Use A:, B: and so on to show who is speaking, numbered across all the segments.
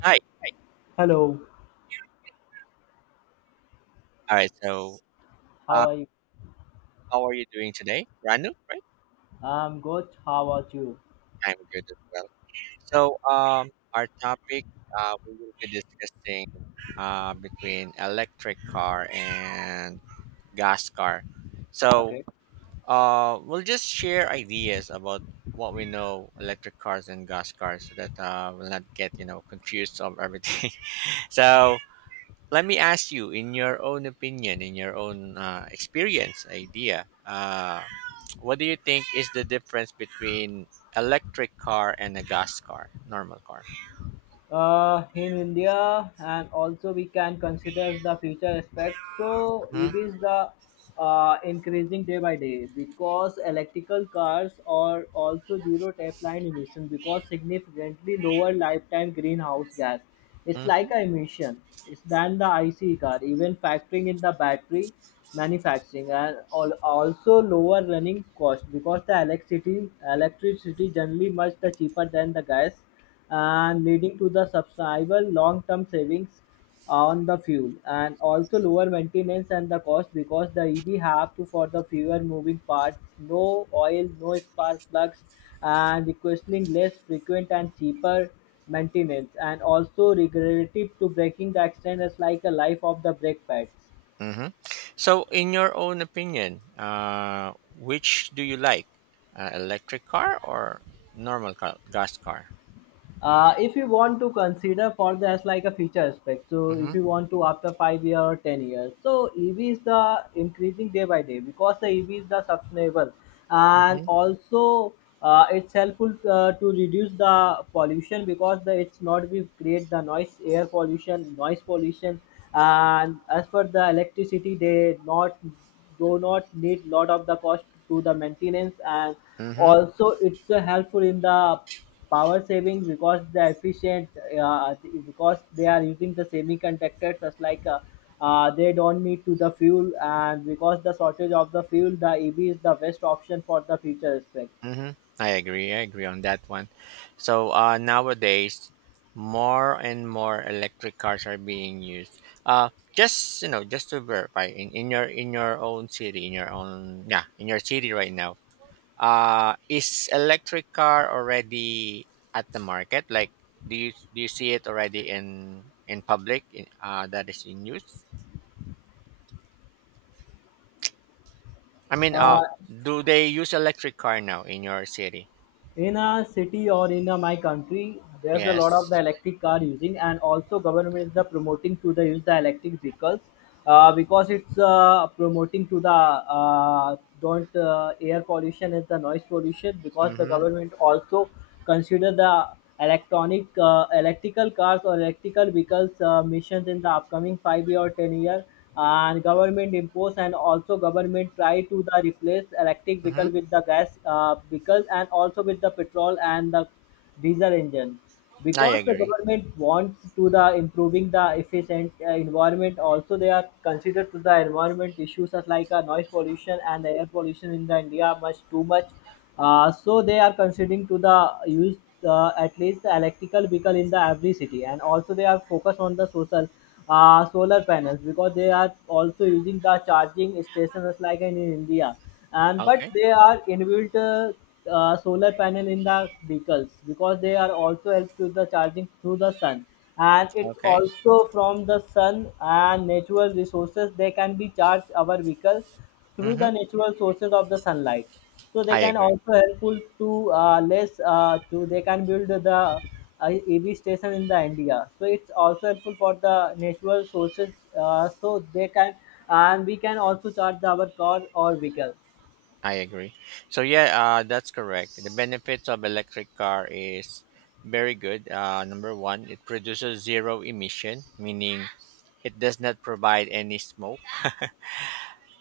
A: Hi.
B: Hello,
A: All right.
B: how
A: Uh,
B: are you?
A: how are you doing today? Ranu, right?
B: I'm good. How about you?
A: I'm good as well. So, um, our topic we will be discussing between electric car and gas car. So,
B: Okay.
A: we'll just share ideas about what we know electric cars and gas cars so that we'll not get confused of everything. so, Let me ask you, in your own opinion, in your own experience, idea. What do you think is the difference between electric car and a gas car, normal car?
B: In India, and also we can consider the future aspect. So
A: Mm-hmm.
B: EV is the increasing day by day, because electrical cars are also zero tapeline emission because significantly lower lifetime greenhouse gas. It's like a emission. It's than the IC car, even factoring in the battery manufacturing and also lower running cost because the electricity generally much the cheaper than the gas, and leading to the substantial long-term savings on the fuel and also lower maintenance and the cost because the EV have to for the fewer moving parts, no oil, no spark plugs, and requesting less frequent and cheaper maintenance and also regenerative to braking the extent is like a life of the brake pads.
A: hmm So, in your own opinion, which do you like, electric car or normal car, gas car?
B: If you want to consider for the as like a future aspect, so if
A: Mm-hmm.
B: you want to after 5 year or 10 years, so ev is the increasing day by day because the ev is the sustainable, and also it's helpful to reduce the pollution because the it's not we create the noise air pollution noise pollution. And as per the electricity they not do not need lot of the cost to the maintenance, and
A: Mm-hmm.
B: also it's helpful in the power saving because the efficient uh, because they are using the semiconductors just like they don't need to the fuel, and because the shortage of the fuel the ev is the best option for the future aspect.
A: Mm-hmm. I agree. I agree on that one. So nowadays, more and more electric cars are being used. Uh, just to verify, in your own city, in your own yeah, in your city right now, is electric car already at the market? Like, do you see it already in public? In, that is in use. I mean, uh,
B: uh,
A: do they use electric car now in your city?
B: in a city or in a, my country, there's a
A: Yes.
B: lot of the electric car using, and also government is the promoting to the use the electric vehicles, because it's promoting to the don't air pollution is the noise pollution because the
A: Mm-hmm.
B: government also consider the electronic electrical cars or electrical vehicles missions in the upcoming 5 year or 10 year, and government impose and also government try to the replace electric
A: Mm-hmm.
B: vehicle with the gas vehicle and also with the petrol and the diesel engine,
A: I
B: because the
A: agree.
B: government wants to the improving the efficient environment, also they are considered to the environment issues as like noise pollution and the air pollution in the india much too much. So they are considering to the use at least the electrical vehicle in the every city, and also they are focused on the social solar panels because they are also using the charging stations as like in india. And but
A: Okay.
B: they are inbuilt solar panel in the vehicles because they are also help to the charging through the sun, and it's
A: Okay.
B: also from the sun and natural resources they can be charged our vehicle through the
A: Mm-hmm.
B: natural sources of the sunlight. So they
A: I
B: can
A: agree.
B: also helpful to less to they can build the ev station in the india, so it's also helpful for the natural sources. So they can and we can also charge our car or vehicle.
A: I agree. That's correct. The benefits of electric car is very good. Number one, it produces zero emission, meaning it does not provide any smoke.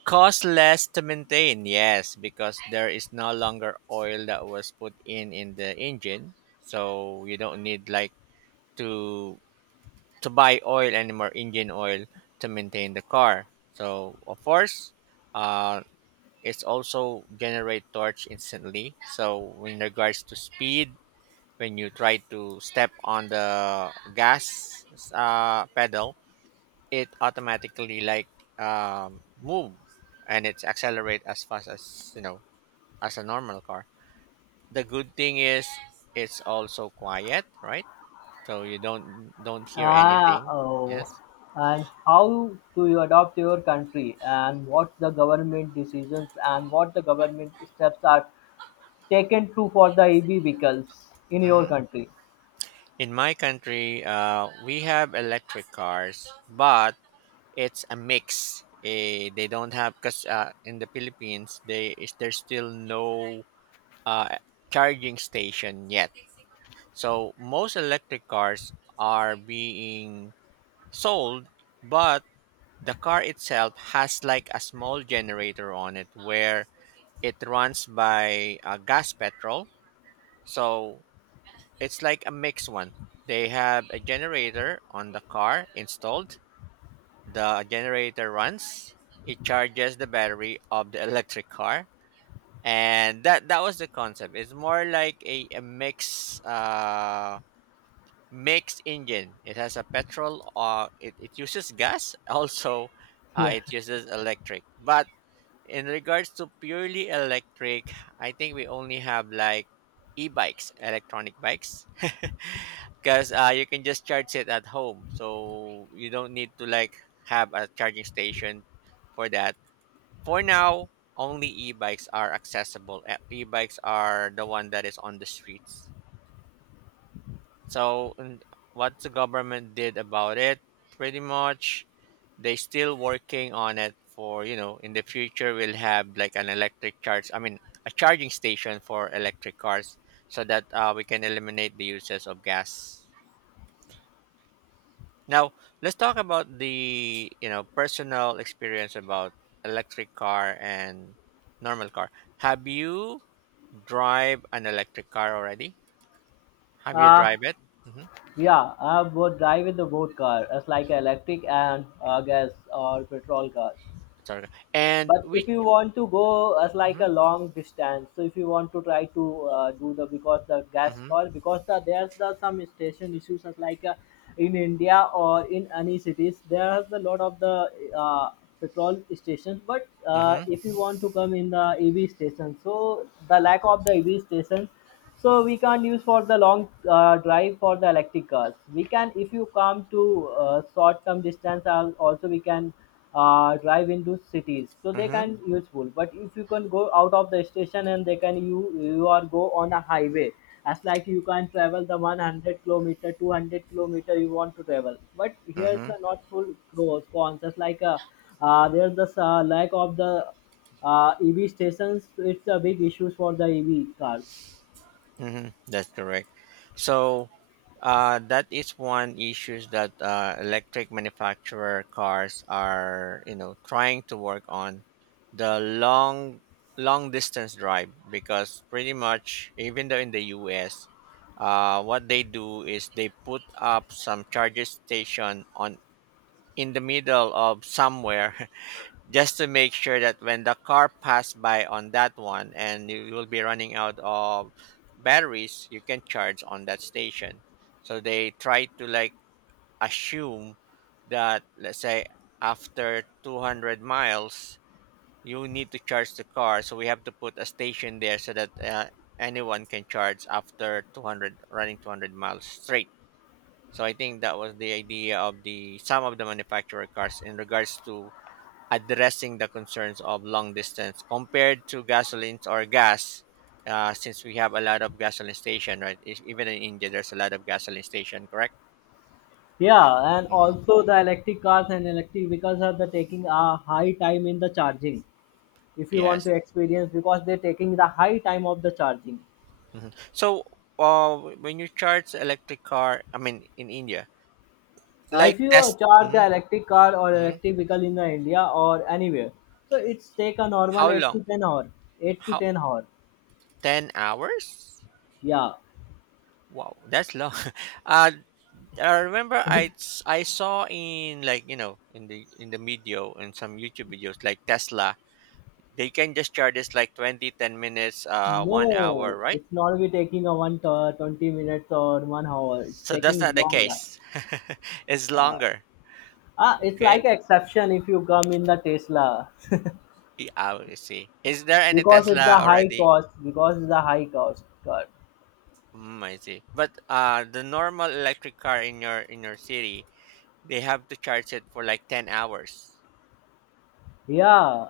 A: Cost less to maintain, yes, because there is no longer oil that was put in the engine, so you don't need like to to buy oil anymore, engine oil to maintain the car. So of course, uh, it's also generate torch instantly, so in regards to speed, when you try to step on the gas pedal, it automatically like move, and it's accelerate as fast as as a normal car. The good thing is it's also quiet, right? So you don't hear
B: Ah,
A: anything.
B: oh.
A: Yes.
B: And how do you adopt your country, and what the government decisions and what the government steps are taken to for the EV vehicles in your
A: Mhm.
B: country?
A: In my country, we have electric cars, but it's a mix. Eh, they don't have because in the Philippines, they is there's still no uh, charging station yet. So most electric cars are being sold, but the car itself has like a small generator on it where it runs by gas petrol. So it's like a mixed one. They have a generator on the car installed. The generator runs. It charges the battery of the electric car. And that was the concept. It's more like a mix mixed engine. It has a petrol it uses gas, also
B: Yeah.
A: it uses electric. But in regards to purely electric, I think we only have like e-bikes, electronic bikes. Because you can just charge it at home, so you don't need to like have a charging station for that. For now, only e-bikes are accessible. E-bikes are the one that is on the streets. So n- what the government did about it, pretty much, they still working on it for in the future we'll have like an electric charge. I mean a charging station for electric cars so that we can eliminate the uses of gas. Now let's talk about the personal experience about electric car and normal car. Have you drive an electric car already? Have you
B: Uh,
A: drive it? hmm
B: yeah, I would drive with the both car as like electric and gas or petrol car.
A: Sorry. And
B: But
A: which?
B: if you want to go as like
A: Mm-hmm,
B: a long distance, so if you want to try to do the because the gas
A: mm-hmm.
B: car because the, there's the some station issues as like in india or in any cities there are a lot of the petrol stations, but
A: Mm-hmm.
B: if you want to come in the ev station, so the lack of the ev station, so we can't use for the long drive for the electric cars. We can if you come to short term distance, also we can drive into cities, so they
A: Mm-hmm.
B: can useful. But if you can go out of the station and they can you are go on a highway, as like you can travel the 100 kilometer 200 kilometer you want to travel, but here's
A: Mm-hmm.
B: the not full pros cons just like a there's the lack of the EV stations. It's a big issues for the EV cars.
A: Mm-hmm. That's correct. So that is one issues that electric manufacturer cars are trying to work on the long distance drive, because pretty much even though in the US, what they do is they put up some charger station on in the middle of somewhere. Just to make sure that when the car passed by on that one and you will be running out of batteries, you can charge on that station. So they try to like assume that, let's say, after 200 miles you need to charge the car, so we have to put a station there so that anyone can charge after 200 miles straight. So I think that was the idea of the some of the manufacturer cars in regards to addressing the concerns of long distance compared to gasolines or gas. Since we have a lot of gasoline station, right? If, even in india there's a lot of gasoline station, correct?
B: Yeah, and
A: hmm
B: also the electric cars and electric vehicles are the taking a high time in the charging. If you want
A: yes.
B: to experience, because they're taking the high time of the charging.
A: So when you charge electric car, I mean in india,
B: If
A: like
B: you
A: test.
B: charge the electric car or
A: Hmm
B: electric vehicle in the India or anywhere, so it's take a normal
A: how
B: eight
A: long?
B: to ten hour, eight to
A: How?
B: ten hour.
A: 10 hours?
B: Yeah,
A: Wow, that's long. uh, I remember
B: it's
A: I saw in like in the video in some youtube videos like tesla, they can just charge us like 20, 10 minutes one
B: no,
A: hour right?
B: it's not be taking a one to, 20 minutes or 1 hour. It's
A: So that's
B: taking
A: not the
B: long.
A: case. It's
B: Uh,
A: longer.
B: it's like
A: Okay.
B: exception if you come in the Tesla.
A: Ah, I see, is there any
B: Because it's
A: tesla
B: a high
A: already?
B: cost because it's a high cost card.
A: Mm, I see, but the normal electric car in your city, they have to charge it for like 10 hours?
B: Yeah,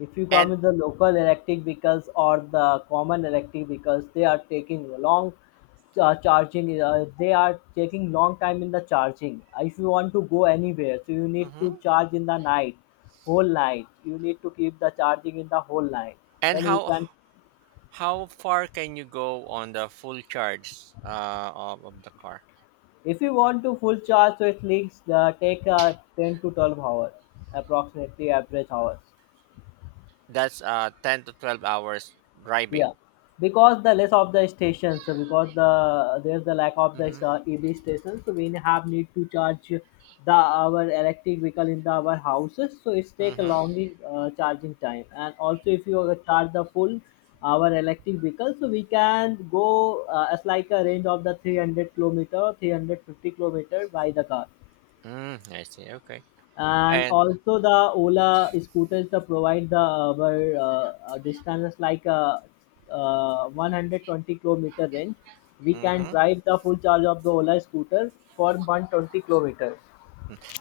B: if you come
A: And
B: with the local electric vehicles or the common electric vehicles they are taking long charging they are taking long time in the charging. If you want to go anywhere, so you need to
A: Mhm.
B: charge in the night, whole night you need to keep the charging in the whole night.
A: And
B: Then you
A: how
B: can
A: far can you go on the full charge of the car?
B: if you want to full charge, so it leaks take 10 to 12 hours, approximately average hours.
A: That's 10 to 12 hours
B: Yeah,
A: driving?
B: because the less of the stations, so because the there's the lack of the ev stations, so we have need to charge the our electric vehicle in the our houses, so it's take a
A: Mm-hmm.
B: long charging time. And also if you charge the full our electric vehicle, so we can go as like a range of the 300 kilometer 350-kilometer by the car.
A: Mm, I see. Okay.
B: And
A: And
B: also the Ola scooters the provide the our distances like 120-kilometer range. We can
A: hmm
B: drive the full charge of the Ola scooter for 120 kilometers.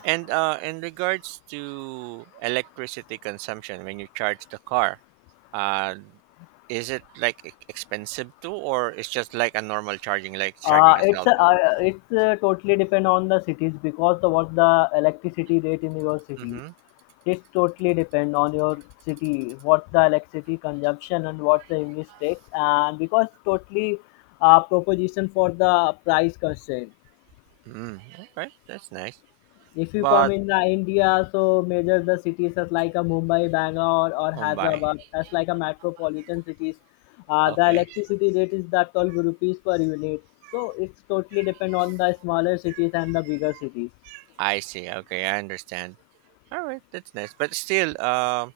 A: and in regards to electricity consumption when you charge the car, uh, is it like expensive too, or it's just like a normal charging, like charging a
B: It's
A: cell phone?
B: totally depend on the cities because the what the electricity rate in your city.
A: Mm-hmm.
B: It totally depend on your city, what the electricity consumption and what the English takes, and because totally proposition for the price constraint.
A: Mm, okay, that's nice.
B: If you come
A: But
B: in the India, so major the cities as like a Mumbai, Bangalore, or
A: Mumbai.
B: Hyderabad as like a metropolitan cities, the
A: Okay,
B: electricity rate is that 12 rupees per unit. So it's totally depend on the smaller cities and the bigger cities.
A: I see. Okay, I understand. All right, that's nice. But still,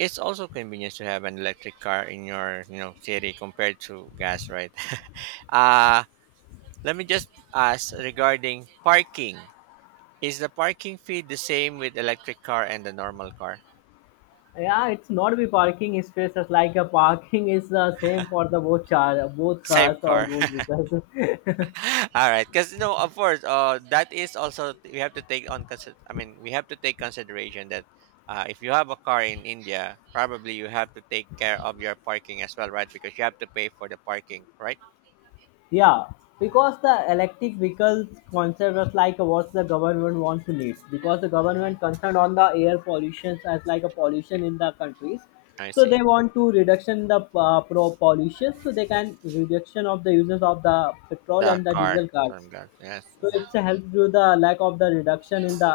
A: it's also convenient to have an electric car in your, you know, city compared to gas, right? uh Let me just ask regarding parking. Is the parking fee the same with electric car and the normal car?
B: Yeah, it's not be parking spaces like a parking is the same for the both cars
A: Same
B: or
A: car.
B: both vehicles.
A: All right, because no, of course, that is also we have to take on. I mean, we have to take consideration that if you have a car in India, probably you have to take care of your parking as well, right? Because you have to pay for the parking, right?
B: Yeah,
A: Mm-hmm.
B: because the electric vehicles concept was like what the government wants to lead. Because the
A: Mm-hmm.
B: government concerned on the air pollution as like a pollution in the countries,
A: I
B: so they
A: see.
B: want to reduction the pro pollution, so they can reduction of the uses of the petrol
A: The
B: and the
A: car.
B: diesel
A: That's what
B: cars.
A: I'm glad. Yes.
B: So
A: Mhm.
B: it's a help to the lack of the reduction in the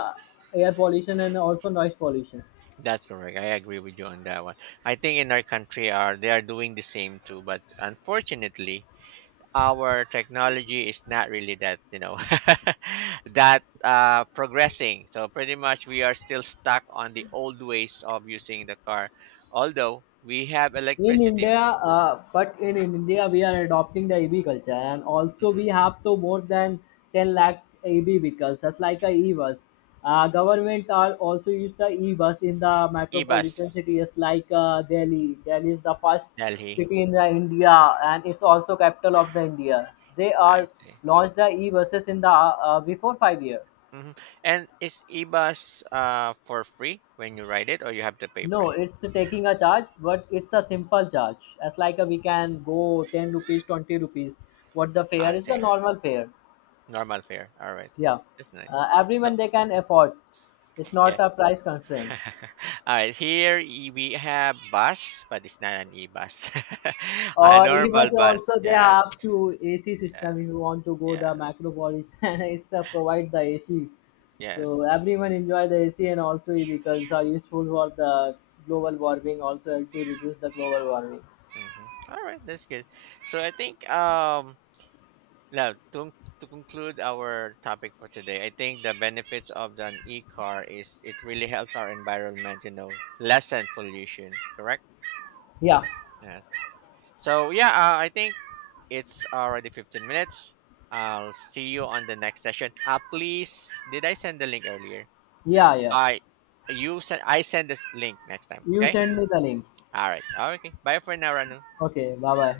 B: air pollution and also noise pollution.
A: That's correct. I agree with you on that one. I think in our country are they are doing the same too, but unfortunately, our technology is not really that that progressing. So pretty much we are still stuck on the old ways of using the car, although we have
B: In
A: electricity.
B: India, but in India, we are adopting the EV culture, and also
A: Mm-hmm.
B: we have to more than 10 lakh EV vehicles, just like a e-bus. Government are also use the e-bus in the metropolitan
A: Bus.
B: cities like Delhi. Delhi is the first
A: Delhi.
B: city in the India, and it's also capital of the India. They
A: I
B: are
A: see.
B: launched the e-buses in the before 5 year.
A: And is E bus for free when you ride it, or you have to pay for
B: No,
A: it?
B: it's taking a charge, but it's a simple charge. As like a, we can go 10 rupees, 20 rupees. What the fare
A: I
B: is the
A: see.
B: normal fare.
A: Normal fare. All right.
B: Yeah.
A: That's nice.
B: Everyone
A: So,
B: they can afford. It's
A: yeah.
B: not a price constraint.
A: All right. Here we have bus, but it's not an e-bus. A
B: Or even
A: normal bus.
B: also they
A: Yes.
B: have to AC
A: Yeah.
B: system if you want to go the
A: Yes.
B: macropolis and it's the provide the AC. So
A: Yes.
B: everyone enjoy the AC and also vehicles are useful for the global warming also to reduce the global warming.
A: Mhm. All right. That's good. So I think now to conclude our topic for today, I think the benefits of the e-car is it really helps our environment. You know, lessen pollution. Correct.
B: Yeah.
A: Yes. I think. It's already 15 minutes. I'll see you on the next session. Please, did I send the link earlier?
B: Yeah, yeah.
A: I you send I send this link next time,
B: You
A: okay?
B: send me the link.
A: All right. Okay. Bye for now, Ranu.
B: Okay, bye bye.